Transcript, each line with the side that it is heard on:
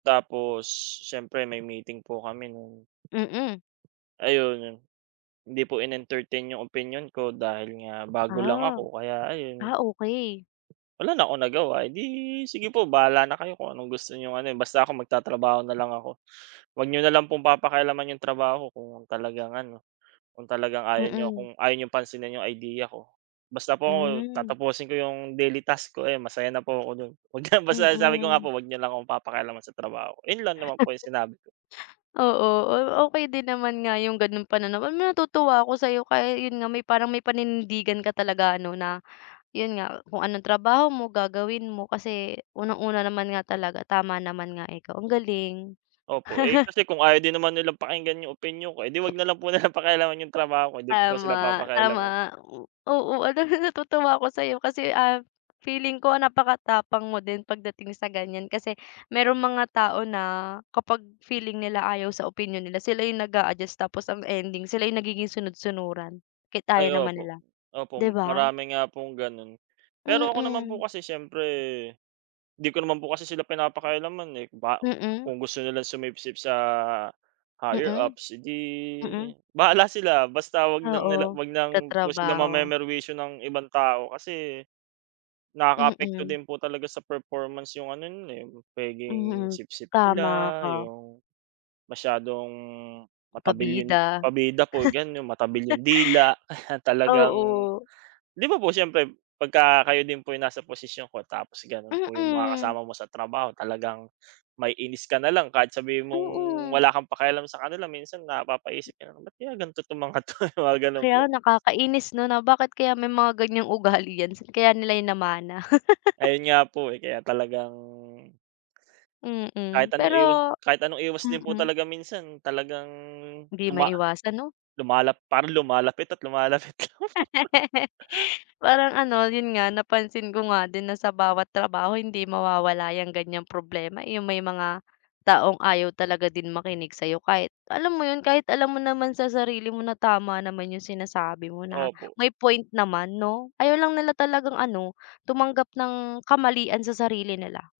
right: Tapos siyempre may meeting po kami nun
left: Mm.
right: ayun yun. Hindi po in-entertain yung opinyon ko, dahil nga bago lang
left: Ah,
right: ako kaya ayun
left: ah, okey.
right: wala na akong nagawa, "Edi sige po bahala na kayo kung anong gusto niyong ano, eh, basta ako magtatrabaho na lang ako, Huwag niyo na lang pong papakialaman iyong trabaho ko kung talagang ano, kung talagang ayaw niyo
left: Mm.
right: kung ayaw niyong pansinin iyong idea ko. Basta po ako,
left: Hmm.
right: tatapusin ko iyong daily task ko, ayun masaya na po ako doon." pagka sabi ko nga
left: Mm.
right: "Huwag niyo lang akong papakialaman sa trabaho". Iyon lang naman po yung sinabi ko.
left: Oo, okey din naman nga yung ganoong panan natutuwa ako sayo kaya yun nga may parang may paninindigan ka talaga, ano na yun nga, kung anong trabaho mo, gagawin mo. Kasi unang-una naman nga talaga, tama naman nga ikaw. Ang galing.
right: Opo, eh, kasi kung ayaw din naman nilang pakinggan yung opinyon ko, eh, di wag nalang po nilang pakialaman yung trabaho ko di ko po sila
left: Tama, tama,
right: papakialaman.
left: oo. Alam mo na natutuwa ako sayo, ah, kasi feeling ko napakatapang mo din pagdating sa ganyan kasi merong mga tao na kapag feeling nila ayaw sa opinyon nila, sila yung nag-aadjust tapos ang ending sila yung nagiging sunod-sunuran kahit
right: Ay,
left: ayaw naman
right: opo,
left: nila,
right: opo
left: di ba?
right: marami nga pong ganun. Pero ako naman po
left: Mm.
right: kasi siyempre, di ko naman po kasi sila pinapakialaman, eh, ba
left: Mm.
right: kung gusto nilang sumipsip sa higher
left: Mm,
right: ups, edi
left: mm.
right: bahala sila, basta wag lang nila
left: Oo,
right: wag ng sila
left: katrabaho.
right: mame-merwisyo ng ibang tao kasi, nakaapekto
left: Mm.
right: din po talaga sa performance yung ano nun, eh, pwedeng
left: Mhm,
right: sipsip
left: tama
right: nila,
left: ka.
right: yung masyadong matabil yung
left: Pabida.
right: pabida po ganun. yung matabil yung dila, talagang
left: Oo.
right: di ba po siyempre pagka kayo din po yung nasa posisyon ko tapos ganun po yung mga
left: Mm.
right: kasama mo sa trabaho talagang maiinis ka nalang kahit sabihin mong
left: Oo.
right: wala kang pakialam sa kanila minsan napapaisip ka ba nalang, bakit kaya ganto itong mga to, ganun
left: Kaya
right: po.
left: nakakainis no na bakit kaya may mga ganyang ugali yan saan kaya nila namana?
right: Ayun nga po, eh, kaya talagang kahit
left: Mm,
right: anong iwas
left: pero
right: kahit anong iwas din po
left: mm.
right: talaga minsan talagang
left: Di
right: tuma
left: maiwasan no?
right: lumalap parang lumalapit at lumalapit lang.
left: Parang ano, yun nga, napansin ko nga din na sa bawat trabaho hindi mawawala yung ganyang problema, eh, yung may mga taong ayaw talaga din makinig sayo, kahit alam mo yun? Kahit alam mo naman sa sarili mo na tama naman yung sinasabi mo na
right: Opo.
left: may point naman no? Ayaw lang talagang ano, tumanggap ng kamalian sa sarili nila.